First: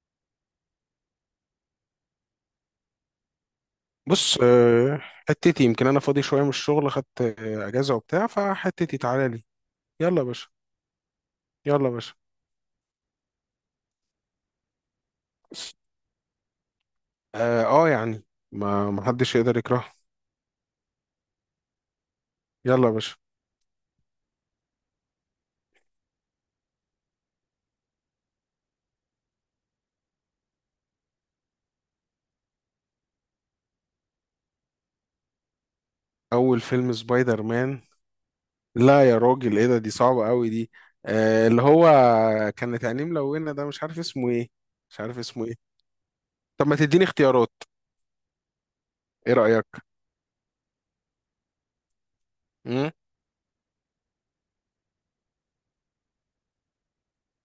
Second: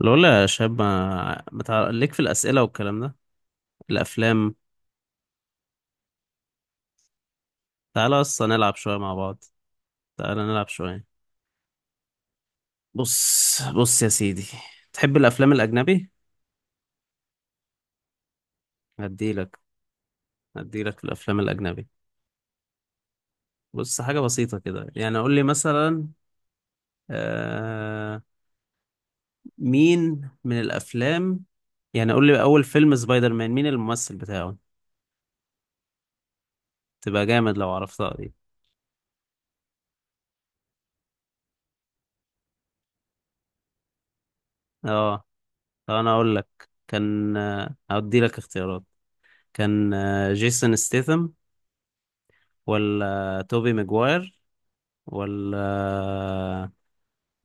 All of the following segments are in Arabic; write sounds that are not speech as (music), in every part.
لولا يا شاب، ما بتاع ليك في الأسئلة والكلام ده، بص، الأفلام. حتتي يمكن انا فاضي شويه من الشغل، خدت اجازه تعالى وبتاع، أصلا نلعب شوية فحتتي مع تعالى بعض. لي. يلا يا تعالى باشا. نلعب شوية. يلا يا باشا. بص بص يا سيدي، تحب الأفلام الأجنبي؟ اه، يعني ما حدش يقدر هديلك يكرهها. هديلك في الأفلام الأجنبي. يلا يا باشا. بص، حاجة بسيطة كده، يعني قول لي مثلا. آه... مين من الأفلام؟ يعني قول لي، أول فيلم سبايدر مان مين الممثل بتاعه؟ اول فيلم تبقى سبايدر جامد لو مان؟ عرفتها دي. لا يا راجل، ايه ده؟ دي صعبه قوي دي. اللي هو، كانت عينيه ملونه ده، مش عارف اسمه ايه. مش عارف اه، اسمه ايه. طب أنا أقول لك. طب ما تديني كان، اختيارات. هديلك اختيارات. ايه رايك؟ كان جيسون ستيثم، مم؟ ولا توبي ماجواير، ولا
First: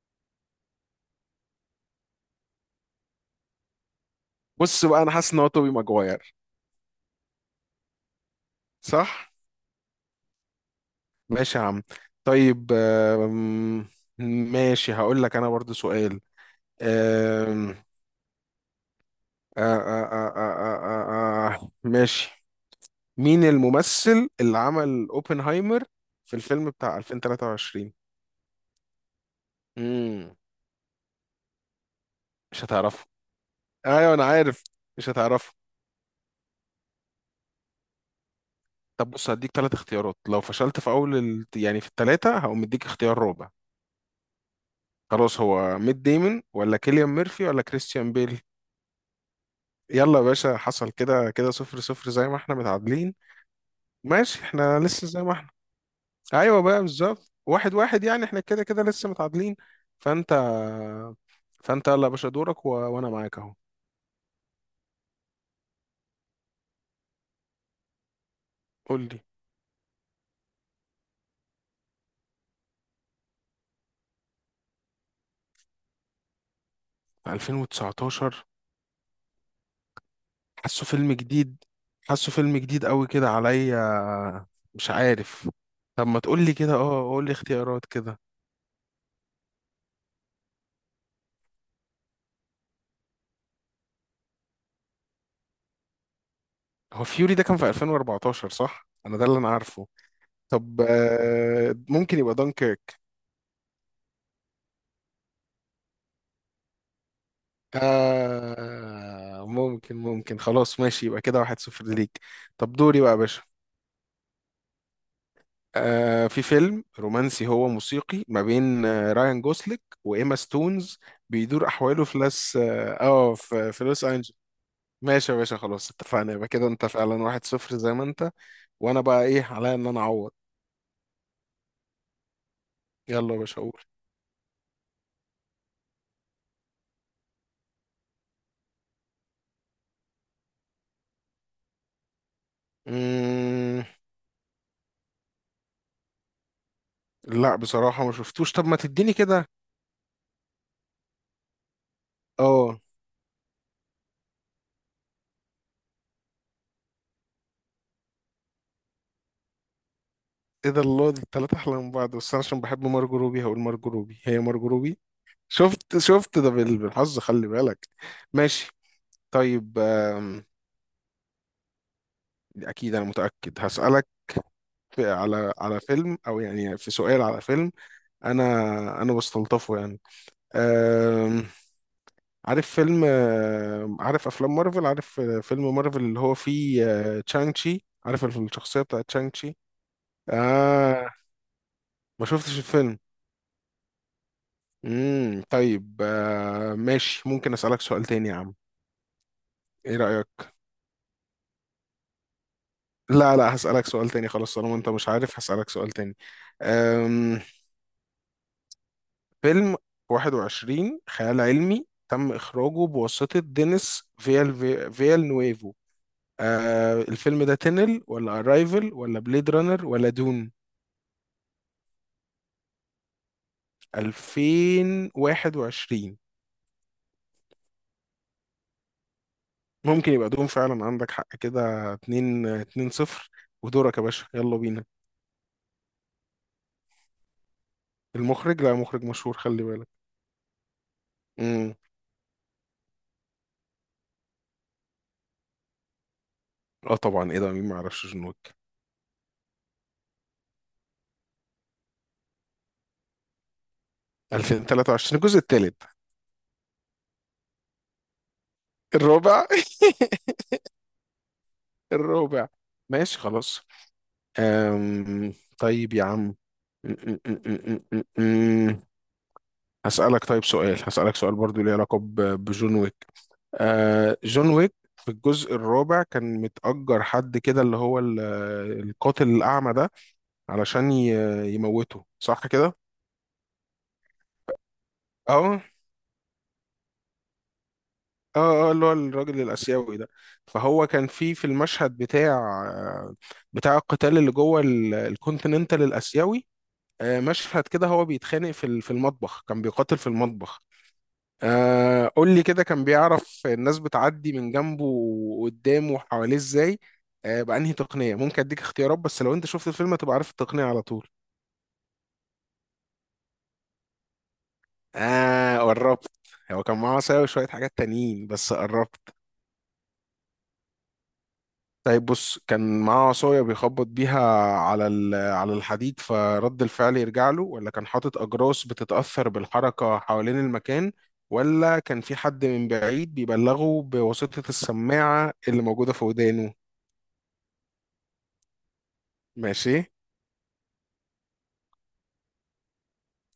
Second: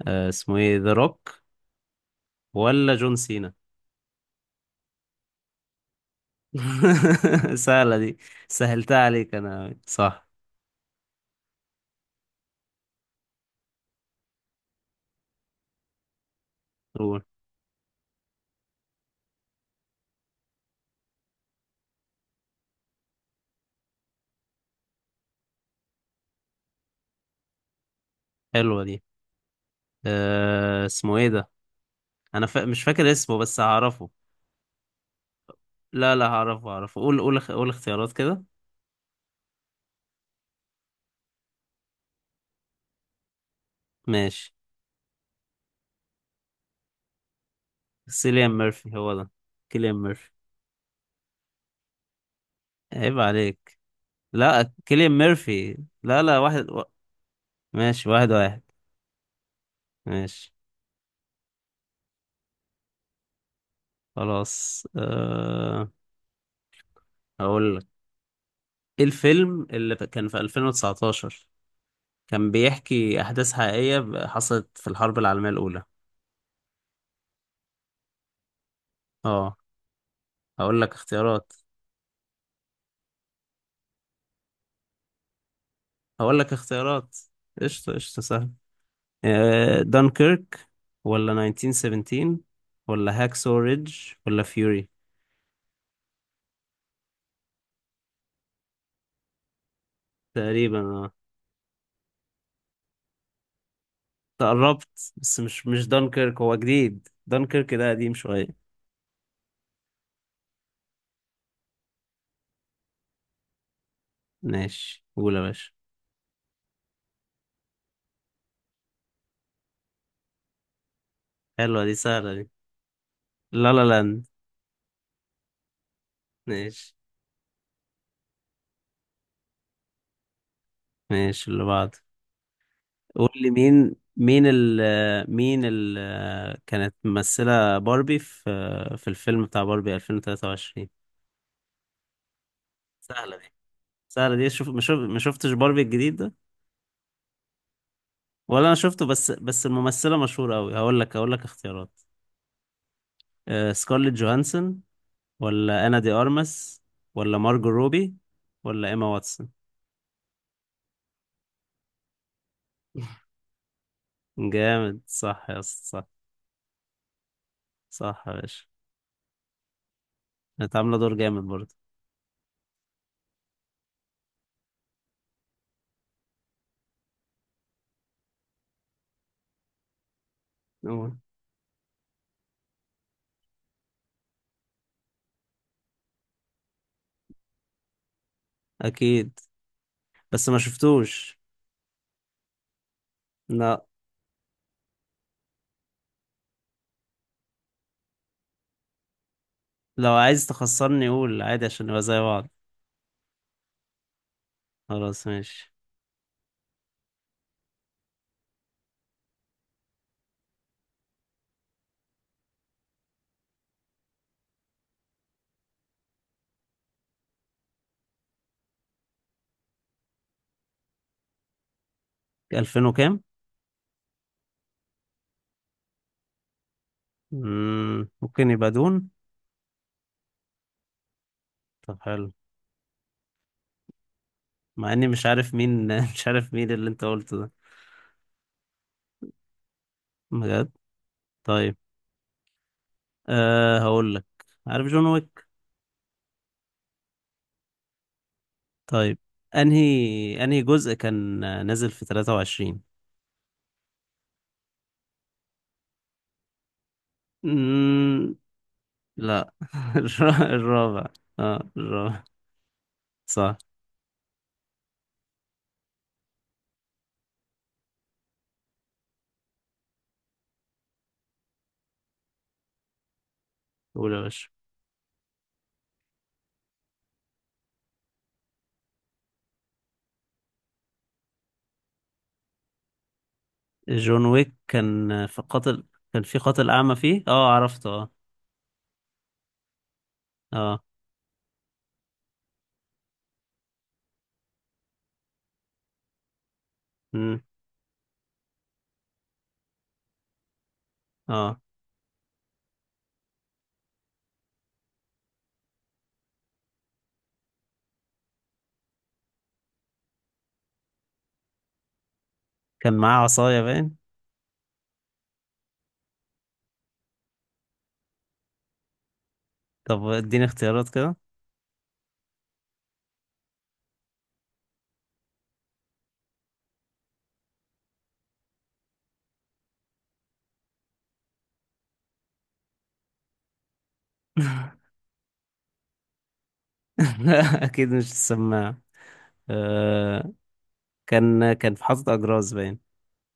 اسمه ايه، ذا روك، ولا جون سينا. بص بقى، انا حاسس ان هو توبي ماجواير. (laughs) سهلة دي، سهلتها صح. عليك انا أوي. صح. ماشي يا عم. طيب. ماشي، هقول لك انا برضو سؤال. قول. أم... ماشي. مين الممثل اللي عمل اوبنهايمر في الفيلم بتاع 2023؟ حلوة دي. امم. اسمه ايه ده؟ انا مش مش هتعرفه. فاكر اسمه بس هعرفه. ايوه، انا عارف. مش هتعرفه. لا، لا هعرفه، قول اختيارات كده. طب بص، هديك ثلاث اختيارات، لو فشلت في اول يعني في الثلاثه هقوم مديك اختيار رابع. ماشي. خلاص، هو ميت ديمون ولا كيليان ميرفي ولا كريستيان بيل؟ سيليان ميرفي هو ده. كيليان يلا يا ميرفي. باشا، حصل كده، كده صفر صفر زي ما احنا متعادلين. عيب عليك. ماشي، لا، احنا لسه كيليان زي ما احنا. ميرفي. لا لا، ايوه واحد بقى، و. بالظبط واحد واحد ماشي، يعني واحد احنا واحد. كده كده لسه متعادلين. فانت ماشي. فانت يلا يا باشا، دورك وانا معاك اهو. خلاص. هقول. قول ايه لي. الفيلم اللي كان في 2019، كان بيحكي احداث حقيقية حصلت في الحرب العالمية الاولى؟ 2019. اه، هقول حاسه لك فيلم اختيارات جديد. حاسه فيلم جديد قوي كده عليا. مش عارف. طب، ما هقول تقول لك لي كده، اختيارات قول لي اختيارات قشطة كده. قشطة، سهل. دانكيرك، ولا 1917، ولا هاكسو ريدج، ولا فيوري. هو فيوري ده كان في 2014، صح؟ انا ده اللي انا عارفه. تقريبا طب اه. ممكن يبقى دانكيرك. تقربت، بس مش دانكيرك، هو جديد، دانكيرك ده قديم شوية. ممكن. خلاص ماشي، يبقى كده واحد صفر ليك. طب دوري بقى يا باشا. ماشي، قول يا باشا. في فيلم رومانسي هو موسيقي ما بين رايان جوسليك وإيما ستونز. بيدور حلوة دي، أحواله في سهلة دي. لاس اه في, لا في لا لوس لاند. أنجلوس. ماشي يا باشا، خلاص اتفقنا، يبقى كده انت ماشي فعلا واحد صفر زي ما انت. وانا بقى ايه عليا؟ ان انا اعوض. ماشي، اللي بعده. قول يلا يا لي، باشا، اقول. مين كانت ممثلة باربي في الفيلم بتاع باربي 2023؟ سهلة دي، مم. سهلة دي. شوف، ما شفتش باربي الجديد ده. لا بصراحة، ما شفتوش. طب ولا انا ما شفته، تديني بس كده بس الممثلة مشهورة قوي. هقول لك اختيارات. اه سكارليت جوهانسون، ولا انا دي ارمس، ولا مارجو روبي، ولا ايما واتسون. ايه ده، الله! دي التلاتة احلى من بعض، بس انا عشان بحب مارجو (laughs) روبي هقول مارجو روبي. هي مارجو روبي. جامد، صح يا اسطى، شفت، صح. شفت ده بالحظ، خلي بالك. صح يا باشا. ماشي. طيب. كانت عاملة دور جامد برضه. اكيد انا متاكد، هسالك. في على فيلم، او يعني في سؤال على فيلم. انا انا بستلطفه يعني. أوه. أم... عارف فيلم عارف افلام مارفل، عارف فيلم مارفل اللي هو فيه، تشانج تشي، عارف الشخصيه بتاعت تشانج اكيد، تشي؟ بس ما اه. شفتوش. ما شفتش الفيلم. لا، طيب ماشي، ممكن اسالك سؤال تاني يا عم؟ ايه لو رايك؟ عايز تخسرني قول عادي عشان نبقى زي بعض. لا، لا، هسالك سؤال تاني. خلاص، طالما انت مش خلاص عارف هسالك ماشي. سؤال تاني. أم... فيلم 21 خيال علمي تم إخراجه بواسطة دينيس فيال، فيال نويفو. الفيلم ده تنل ولا أرايفل ولا بليد رانر ولا دون؟ ألفين وكام؟ 2021. ممكن يبقى دون. ممكن يبقى دون فعلا، عندك حق، كده طب حلو. 2 2 0. ودورك يا باشا، يلا بينا. مع إني مش عارف مين، (laughs) مش عارف مين اللي أنت قلته ده، المخرج، لا مخرج مشهور، خلي بالك. بجد. امم. طيب. هقول لك، عارف جون ويك؟ اه طبعا، ايه ده، مين ما يعرفش جون ويك؟ طيب، أنهي جزء كان نازل في 23؟ 2023 الجزء الثالث. مم، الرابع. لا. (laughs) (laughs) الر- الرابع. اه، الرابع. الرابع. ماشي صح. خلاص. أم... طيب يا عم، م- م- م- م- م. هسألك طيب سؤال، هسألك سؤال برضو ليه علاقة بجون ويك. قول يا باشا. جون ويك في الجزء الرابع كان متأجر حد كده اللي هو القاتل الأعمى ده، علشان يموته صح كده؟ جون ويك كان في اه، قاتل. كان في قاتل أعمى فيه، اه عرفته، اه. اه، اه، اللي هو الراجل الآسيوي ده. اه. فهو كان في المشهد بتاع، بتاع القتال اللي جوه الكونتيننتال الآسيوي. مم. مشهد كده هو بيتخانق في المطبخ، كان بيقاتل في المطبخ. اه. قول لي كده، كان بيعرف الناس بتعدي من جنبه وقدامه وحواليه ازاي؟ بأنهي تقنية؟ ممكن اديك اختيارات، بس لو انت شفت الفيلم هتبقى عارف التقنية على طول. كان معاه عصاية باين. اه، قربت. هو كان معاه عصاية وشوية حاجات تانيين، بس قربت. طب اديني اختيارات كده. طيب بص، كان معاه عصاية بيخبط بيها على على الحديد فرد الفعل يرجع له، ولا كان حاطط أجراس بتتأثر بالحركة حوالين المكان، ولا كان في حد من بعيد بيبلغه بواسطة السماعة اللي موجودة في ودانه؟ (laughs) اكيد مش السماعة. ماشي. آه، كان في حاطط اجراز باين.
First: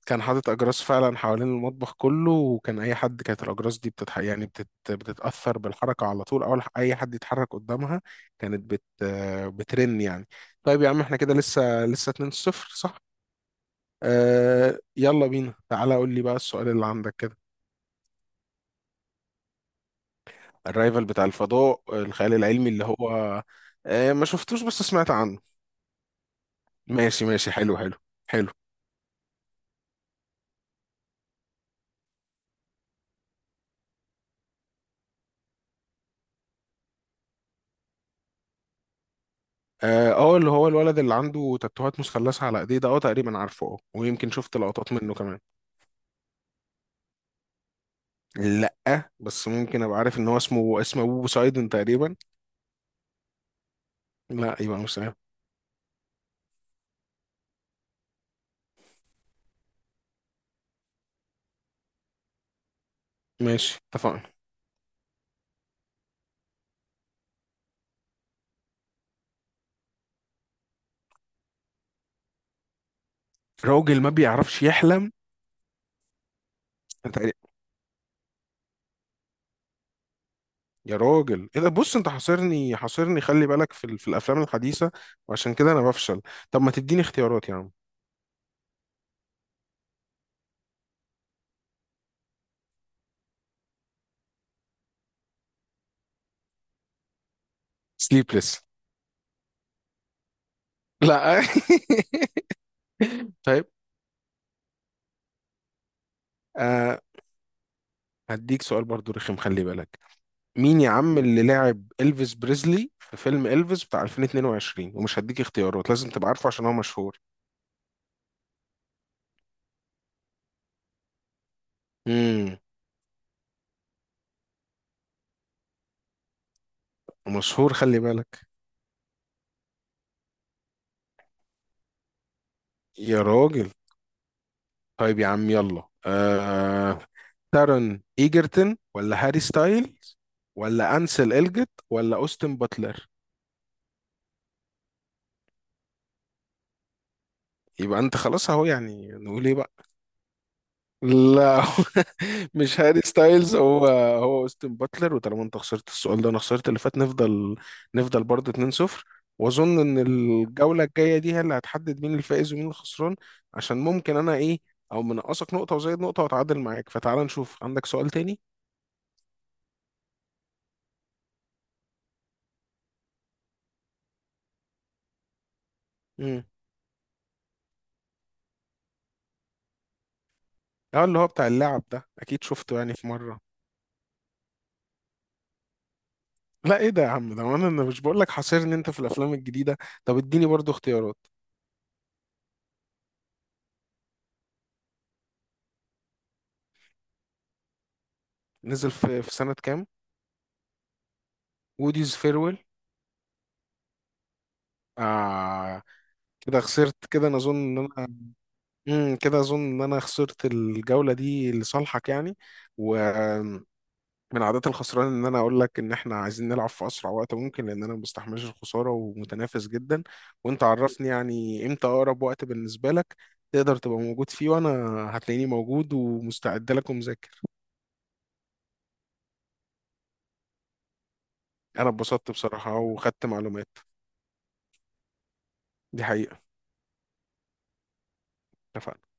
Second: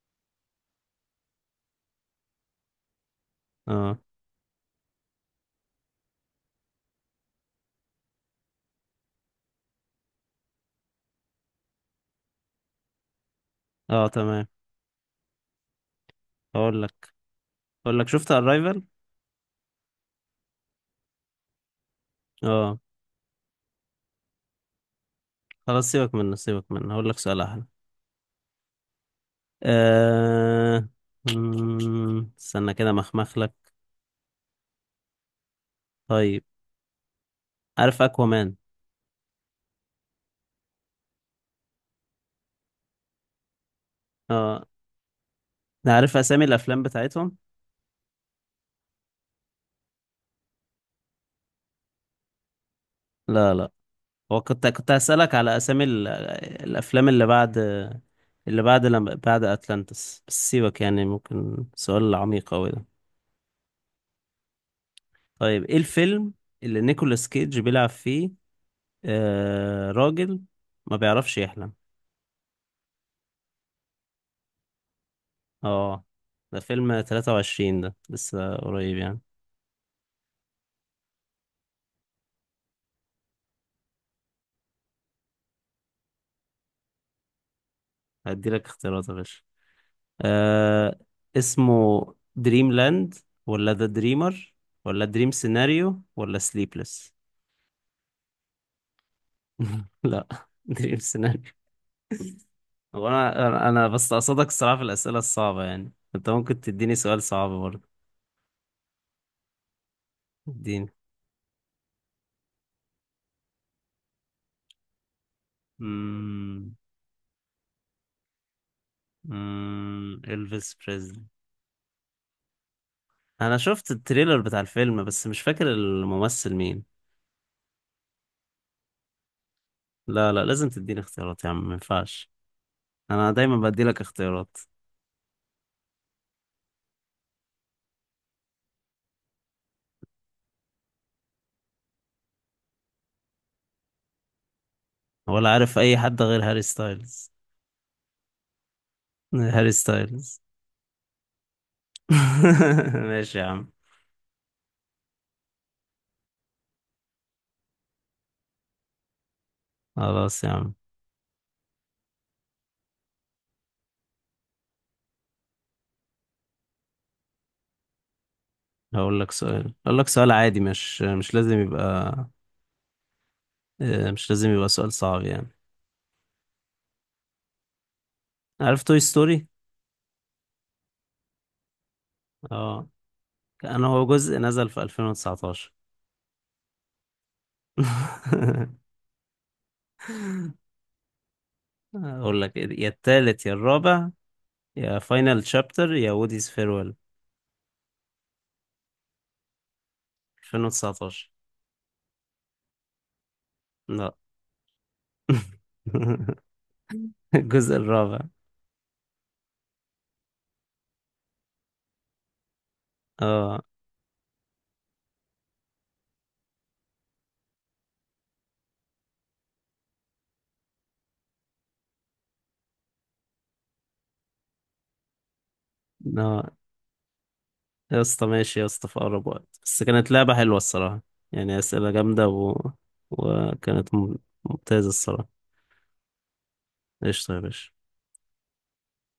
كان حاطط اجراس فعلا حوالين المطبخ كله، وكان اي حد، كانت الاجراس دي اه. يعني بتتاثر بالحركه على طول، اول اي حد يتحرك قدامها. كانت بت... آه، بترن يعني. طيب يا عم، احنا كده لسه لسه 2-0. صح. اه تمام. يلا بينا، تعالى قول لي بقى السؤال هقول اللي لك عندك كده. هقول لك شفت الرايفل. الرايفل بتاع الفضاء، الخيال العلمي اه. اللي هو؟ ما شفتوش بس سمعت عنه. خلاص، سيبك منه سيبك منه، هقول لك ماشي سؤال ماشي، احلى. حلو حلو. حلو. آه... استنى كده مخمخ لك. طيب، عارف اكوامان؟ اه، اللي هو الولد اللي عنده تاتوهات مثلثة على ايديه ده، تقريبا عارفه، ويمكن شفت اه. لقطات منه كمان. عارف اسامي الافلام بتاعتهم. لا بس ممكن ابقى عارف ان هو اسمه ابو بوسايدون تقريبا. لا، لا. هو لا، كنت يبقى كنت مش ده. هسألك على أسامي الأفلام اللي بعد، اللي بعد لما بعد أتلانتس، بس سيبك يعني ممكن سؤال عميق أوي ده. ماشي اتفقنا. طيب، إيه الفيلم اللي نيكولاس كيدج بيلعب فيه، راجل ما بيعرفش يحلم؟ راجل ما بيعرفش يحلم؟ اه، ده فيلم تقريبا. 23، ده لسه قريب يعني. يا راجل ايه ده، بص انت حاصرني حاصرني، خلي بالك في الافلام الحديثه، وعشان كده انا بفشل. طب ما تديني اختيارات يا عم. هديلك اختيارات يا باشا. آه، اسمه دريم لاند، ولا ذا دريمر، ولا دريم سيناريو، ولا سليبلس. سليبلس. (laughs) لا، دريم سيناريو. لا. هو (laughs) انا طيب انا أنا بس قصدك، الصراحه في الاسئله الصعبه يعني انت ممكن تديني آه سؤال صعب برضه. هديك سؤال برضو رخم، خلي بالك. مين يا اديني. عم اللي لعب إلفيس بريزلي في فيلم إلفيس بتاع 2022؟ ومش هديك اختيارات، لازم تبقى عارفه عشان هو امم مشهور. الفيس بريزلي. امم. انا شفت التريلر بتاع الفيلم، بس مش فاكر الممثل مين. مشهور، خلي بالك. لا لا، لازم تديني اختيارات يا عم، ما ينفعش. يا انا دايما راجل. بدي لك اختيارات. طيب يا عم، يلا تارون ايجرتون ولا هاري ستايلز، ولا انسل الجت ولا اوستن باتلر؟ ولا عارف اي حد غير هاري ستايلز. يبقى انت خلاص اهو، يعني نقول ايه هاري بقى؟ ستايلز. لا. (laughs) مش (laughs) هاري ماشي يا ستايلز عم. هو. هو اوستن باتلر، وطالما انت خسرت السؤال ده وانا خسرت اللي فات، نفضل. نفضل برضه 2-0. واظن ان خلاص يا عم. الجوله الجايه دي هي اللي هتحدد مين الفائز ومين الخسران. عشان ممكن انا ايه، او منقصك نقطه وزيد نقطه واتعادل معاك. فتعال نشوف عندك سؤال تاني. هقول لك سؤال عادي، مش لازم يبقى، مش لازم يبقى سؤال صعب يعني. مم. عارف توي ستوري؟ اه، اللي هو بتاع اللعب ده، اكيد شفته اه، يعني في مره. انا، هو جزء نزل في 2019. لا ايه ده يا عم؟ ده وانا انا مش بقول لك حاصرني انت (laughs) في الافلام الجديده. طب اديني برضو اختيارات. اقول لك إيه، يا التالت يا الرابع، يا فاينل شابتر يا ووديز فيرويل. نزل في سنه كام؟ 2019. ووديز فيرويل. لا. آه. (laughs) كده خسرت، كده انا اظن الجزء ان انا، الرابع. كده اظن ان انا خسرت الجوله دي لصالحك يعني. و، اه. من عادات الخسران ان انا اقول لك ان احنا عايزين نلعب في اسرع وقت ممكن، لان انا ما بستحملش الخساره ومتنافس جدا. وانت عرفني يعني امتى اقرب وقت بالنسبه لك، تقدر تبقى موجود فيه، وانا هتلاقيني موجود لا ومستعد لك ومذاكر. يا اسطى، ماشي يا اسطى، في اقرب وقت، بس كانت لعبة حلوة الصراحة، يعني انا اسئلة جامدة اتبسطت و. بصراحه وخدت معلومات. وكانت ممتازة الصراحة. دي حقيقه. قشطة يا باشا. اتفقنا.